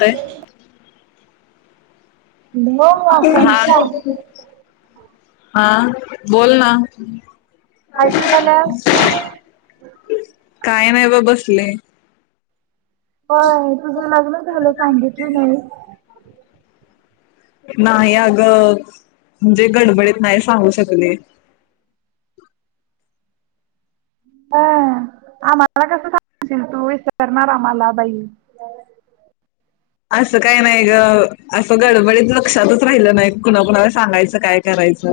काय हो म [unintelligible] हा कमसा हा बोल ना. ऐैैका झालाय. क बसले. होय तुझ लग्न झालं सांगितली नाही. नाही आग म्हणजे गडबडीत नाही सांगू शकले. हा आम्हाला कस सांगशील तू विसारणार आम्हाला बाई. असं काय नाही ग असं गडबडीत लक्षातच राहिलं नाही कुणा कुणाला सांगायचं काय करायचं.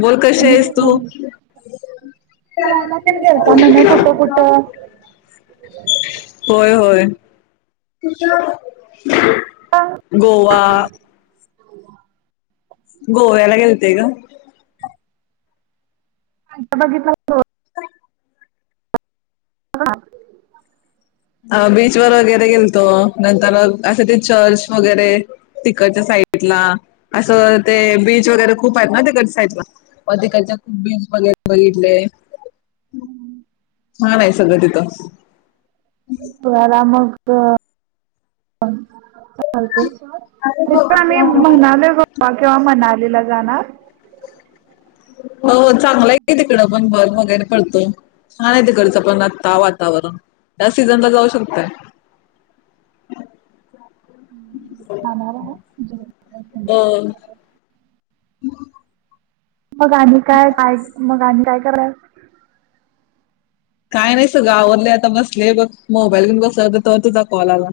बोल कशी आणि आहेस की तू? नाही फिरायला तेन गेलता म्हण कुठं कुठं होय होय. ह तुझ गोवा. गोव्याला गेलते ग. बघितला [unintelligible] अ आ अ बीच वर वगैरे गेलतो नंतर असं ते चर्च वगैरे तिकच्या साईटला असं ते बीच वगैरे खूप आहेत ना तिकच्या साईडला व तिकच्या बीच वगैरे बघितले. हा नाही सगळं तिथं तरां चालत तथ आम्ही म्हणाल गो किंवा मनालीला राणार हो चांगला आहे तिकडं पण भर वगैरे फडतो छान आहे तिकडचं पण आत्ता वातावरण या सीझनला जाऊ शकतय आ मार हम मग आणि काय पाहि मग आणि काय कराय काय नाही सगं आवडले आता बसले बघ मोबाईल घेऊन बसता तर तुझा कॉल आला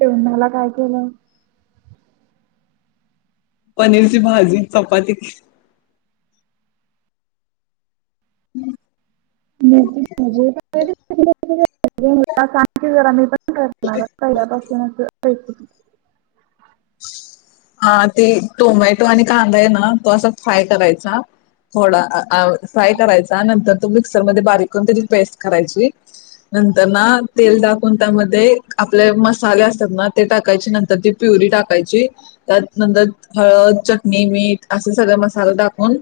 ते्हाला काय केलं पनीरची भाजी चपाती हम्म मज ां आममी पण करणार पहिल्यापासूनच क हा ते टोमॅटो आणि कांदा आहे ना तो असा फ्राय करायचा थोडा काय करायचा नंतर तुम्ही मिक्सर मध्ये बारीक करून त्याची पेस्ट करायची नंतर तेल दाखवून त्यामध्ये आपले मसाले असतात ना ते टाकायचे नंतर ती प्युरी टाक का त्या नंतर हळद चटणी मीठ असे सगळे मसाले टाकून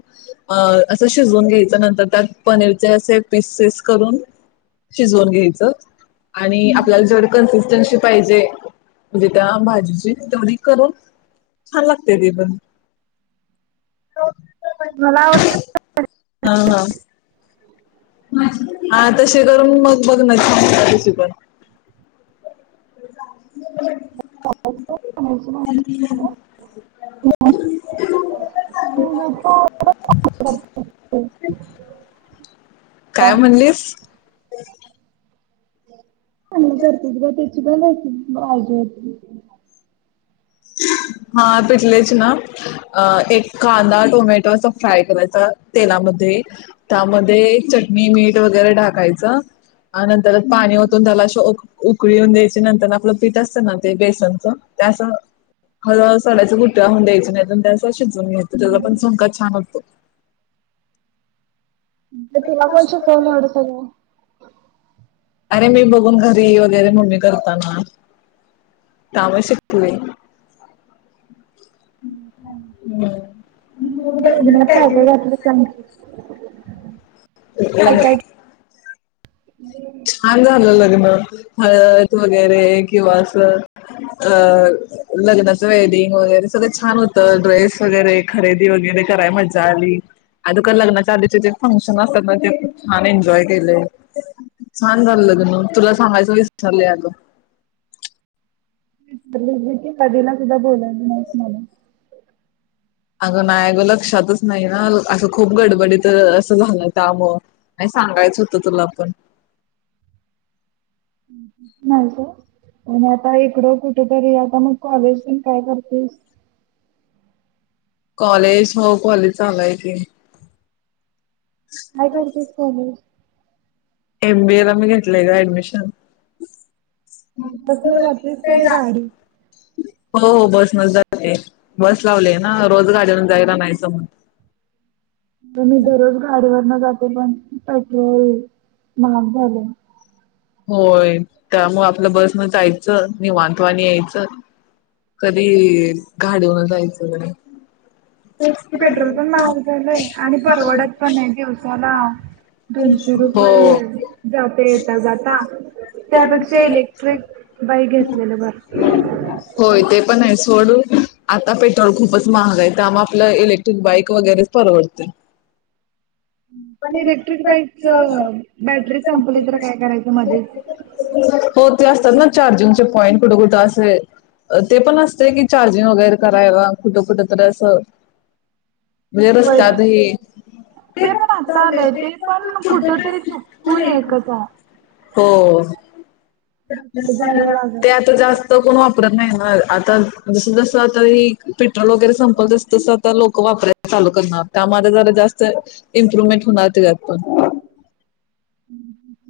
अ असं शिजवून घ्यायचं नंतर त्यात पनीरचे असे पिसेस करून शिजवून घ्यायचं आणि आपल्याला जेवढी कन्सिस्टन्सी पाहिजे म्हणजे त्या भाजीची तेवढी करून छान लागते ते पण मला आवडते हा हा हा तशी करून मग बघ ना छान होत्या तशी पण बनवायची. अ म्हणजे तो काय म्हणलीस चांला करत ब ते प पाहिज हा पिटलेच ना एक कांदा टोमॅटो अस फ्राय करायचा तेलामध्ये त्यामध्ये चटणी मीठ वगैरे टढाकायचं नंतरच पाणी ओतून त्याला असं उकळीून द्यायचे नंतर आपलं पीठ असतं ना ते बेसनच त्या असं ह सडयच कुठेहून द्यायच नाहीेत त्यास शिजून घेततो त्याचा पण चोंका छान असतो ते आपण शिकवून एवढं सगळ अरे मी बघून घरी वगैरे मम्मी करताना कामुळे शिकयम लग्नात काय काय घलं सां [unintelligible] [unintelligible] छान झालं लग्न. हळद वगैरे किंवा अस अ लग्नाचं वेडिंग वगैरे सगळं छान होत. ड्रेस वगैरे खरेदी वगैरे कराय मजा आली आणिुका लग्नाच्या आधीचे जे फंक्शन असतात ना ते खूप छान एन्जॉय केले. छान झालं लग्न तुला सांगायचं विचारलं अग. [unintelligible] नाहीत मला अगं नाही अगं लक्षातच नाही ना असं खूप गडबडीत असं झालं त्यामुळ नाही सांगायचं होतं तुला पण. नाही [unintelligible] आता इकड कुठ तरी आता मग कॉलेज पण काय करतेस. कॉलेज हो कॉलेज चालू हाय की. [unintelligible] कॉलेज. एम बी ए ला मी घेतलंय ग ऍडमिशन. बसन जातीस काय गाडी? हो [unintelligible] बस लावले ना रोज गाडीवरून जायला नाही जमत. मी दररोज गाडीवरन जाते पण [unintelligible] महाग झाले. होय, त्यामुळ आपलं बस न जायचं निवांतवानी यायचं कधी घाडवून जायचं [unintelligible] पेट्रोल पण महाग झालंय आणि परवडत पण नाही. दिवसाला दोनशे हो. रुपये जाते येेत ज त्यापेक्षा इलेक्ट्रिक बाईक घेतलेलं बर. थोड आता पेट्रोल खूपच महागा आहे त्यामुळे आपल्या इलेक्ट्रिक बाईक वगैरेच परवडते. इलेक्ट्रिक बाईक च बॅटरी संपली तर काय करायचं मध्येच हो ते असतात ना चार्जिंग पॉइंट. कुठं कुठं असे ते पण असते कि चार्जिंग वगैरे करायला कुठं कुठ तरी असं. म्हणजे बर रस्त्यातही ते पण आता आलंय ते पण कुठ तरी चुकून एकच आहे. हो, आहे जायला लागल ते आता जास्त कोण वापरत नाही ना. आता जस जस आता हे पेट्रोल वगैरे संपलस तस तस आता लोक वापरायला चालू करणार त्यामध्ये जरा जास्त इम्प्रुवमेंट होणार तिज्यात पण. हम्म.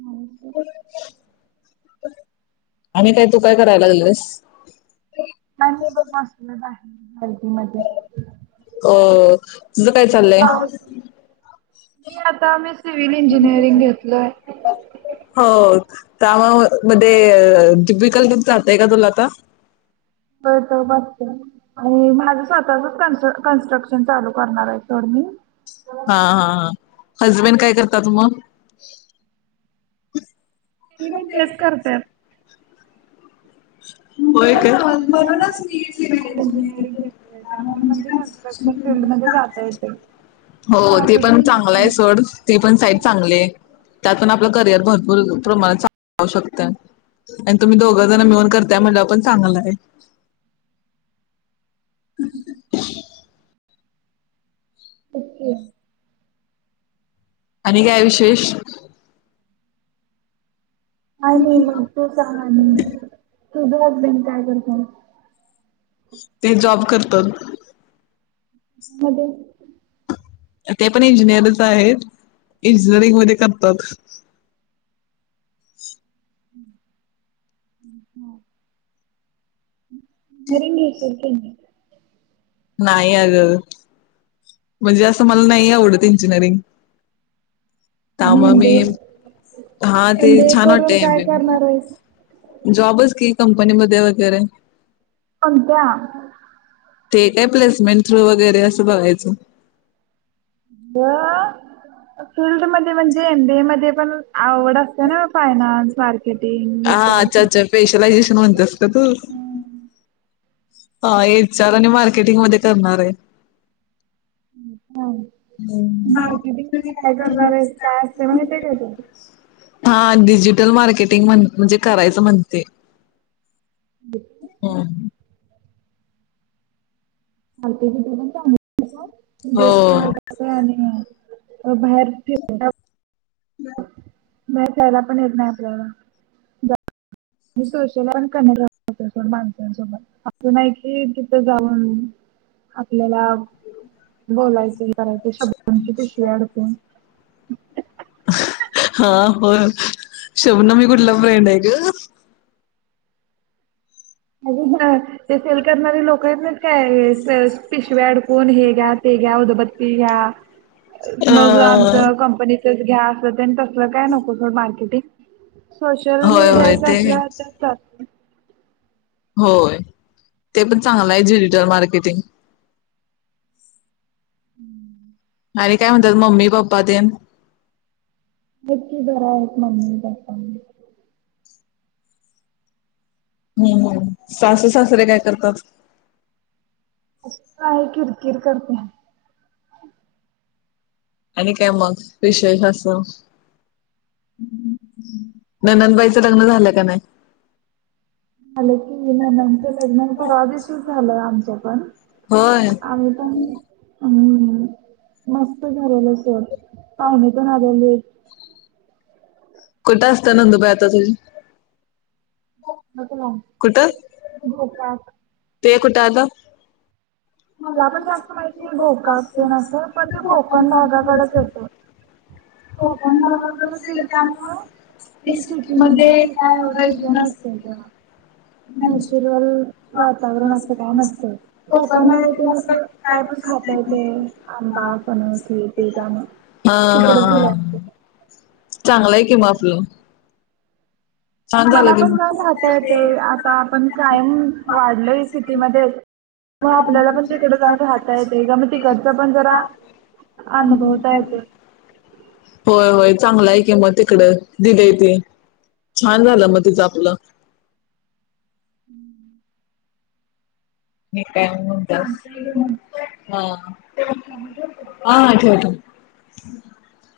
आम्ही काय, तू काय कराय लागल्यास? काय नाही बघ बसलोय बाय हलदी मधे अ तुझं काय चाललंय, मी आता मी सिव्हिल इंजिनिअरिंग घेतलंय हो त्यामुळं मध्ये डिफि [unintelligible] चालतय का तुला आता. हो [unintelligible] आणि माझं स्वतःचं कन्स्ट्र कन्स्ट्रक्शन चालू करणार आहे सोड मी. हा हा हा. हजबेंड काय करतात मग? तेनी पण तेच करत्यात. होय, म्हणुनच मी सीव्हील इंजिनिअरिंग घेतय त्यामुळे म्हणजे, कन्स्ट्रक्शन फीलड मध्ये जाता येतय. हो ते पण चांगलं आहे सोड ते पण साईड चांगली आहे. [unintelligible] त्यात पण आपलं करिअर भरपूर प्रमाणा चालु शकतं आणि तुम्ही दोघं जण मिळून करता त्या म्हणल्यावर पण चांगल आहे. [inaudible] ओके आणि काय विशेष? आणि मग तू सांग आणि. तुझ हजबंड काय करतात. ते जॉब करतात. मते ते पण इंजिनिअरच आहेत. इंजिनिअरिंग मध्ये करतात. हो [unintelligible] ह नाही अगं म्हणजे असं मला नाही आवडत इंजिनिअरिंग. का आणि म एम मी बी ए हा ते एम बी ए छान करून काय वाटतय करणार आहेस जॉबच की. कंपनीमध्ये वगैरे कोणत्या? ते काय प्लेसमेंट थ्रू वगैरे असं बघायचं. अगं फील्ड मध्ये म्हणजे एमबीए मध्ये पण आवड असते ना फायनान्स भार [unintelligible] हा अच्छा अच्छा स्पेशलायझेशन म्हणतेस का तू हा ईन्चार आणि मार्केटिंग मध्ये करणार आहे हां मार्केटिंगमध्ये काय करणार आहेस काय असते माहिती आहे का तू हा डिजिटल मार्केट म्हणजे करायचं म्हणते हम ल तेण ड्रेस वर कस बाहेर फिर नाही जायला पण येत नाही आपल्याला मी सोशल वर्क करमार होतो सोडा माणसांसोबत असं नाही कि तिथं जाऊन आपल्याला बोलायचे करायचे शब्दांची पिशवी अडकून हा हो शब् न मी कुठला फ्रेंड आहे ग अ ते सेल करणारे लोक येत नाहीत काय पिशव्या अडकवून हे घ्या ते घ्या उदबत्ती घ्या अ मग आमच कंपनीच घ्या अस तेन तसलं काय नको गं मार्केटिंग सोशल होय होय मीडियाचा ते असल्यास तेन चालतय होय ते पण चांगलं आहे डिजिटल मार्केटिंग हम्म आणि काय म्हणतात मम्मी पप्पा तेन नक्की घर आहेत मम्मी पप्पा हम् सासु सासरे काय करतात काय किर किर कर त्या आणि काय मग विशेष असं नंनदबाईच लग्न झालं काय नाय हॅलो अ [unintelligible] परवादीवशीच झालं आमच्या पण होय आम्ही पण हम् मस्त झालेलं सर पाहुणे पण आलेले कुठं असतं नांदुबय आता तुझी नको ना कुठं घोकाक ते कुठं आलं ते आपण जास्त माहिती आहे गोकाक असते नास पण ते कोकण भागाकडेच येत कोकण भागाकडेचेल त्यामुळे हे सिटी मध्ये काय एवढं हे नसतय ग नॅचरल वातावरण अस काय नसतं कोकणमध्ये पण अस काय पण खाता येते आंबा फनस हेते हा त्यामुळे हा तिकडच गेल हा असतील चांगलंय कि मग आपलं छान मला झालं कि पण जरा मग राहता येतय आता आपण कायम वाढलोय सिटीमध्येच. मग आपल्याला पण तिकड जाऊन राहता येतय का मग तिकडच पण जरा अनुभवता येतय होय होय चांगला आहे [unintelligible] कि म तिकड दिलय ते छान झालं मग तिचं आपलं.... [inaudible] [unintelligible] येतंय. हा हा ठेव ठेव.. [inaudible]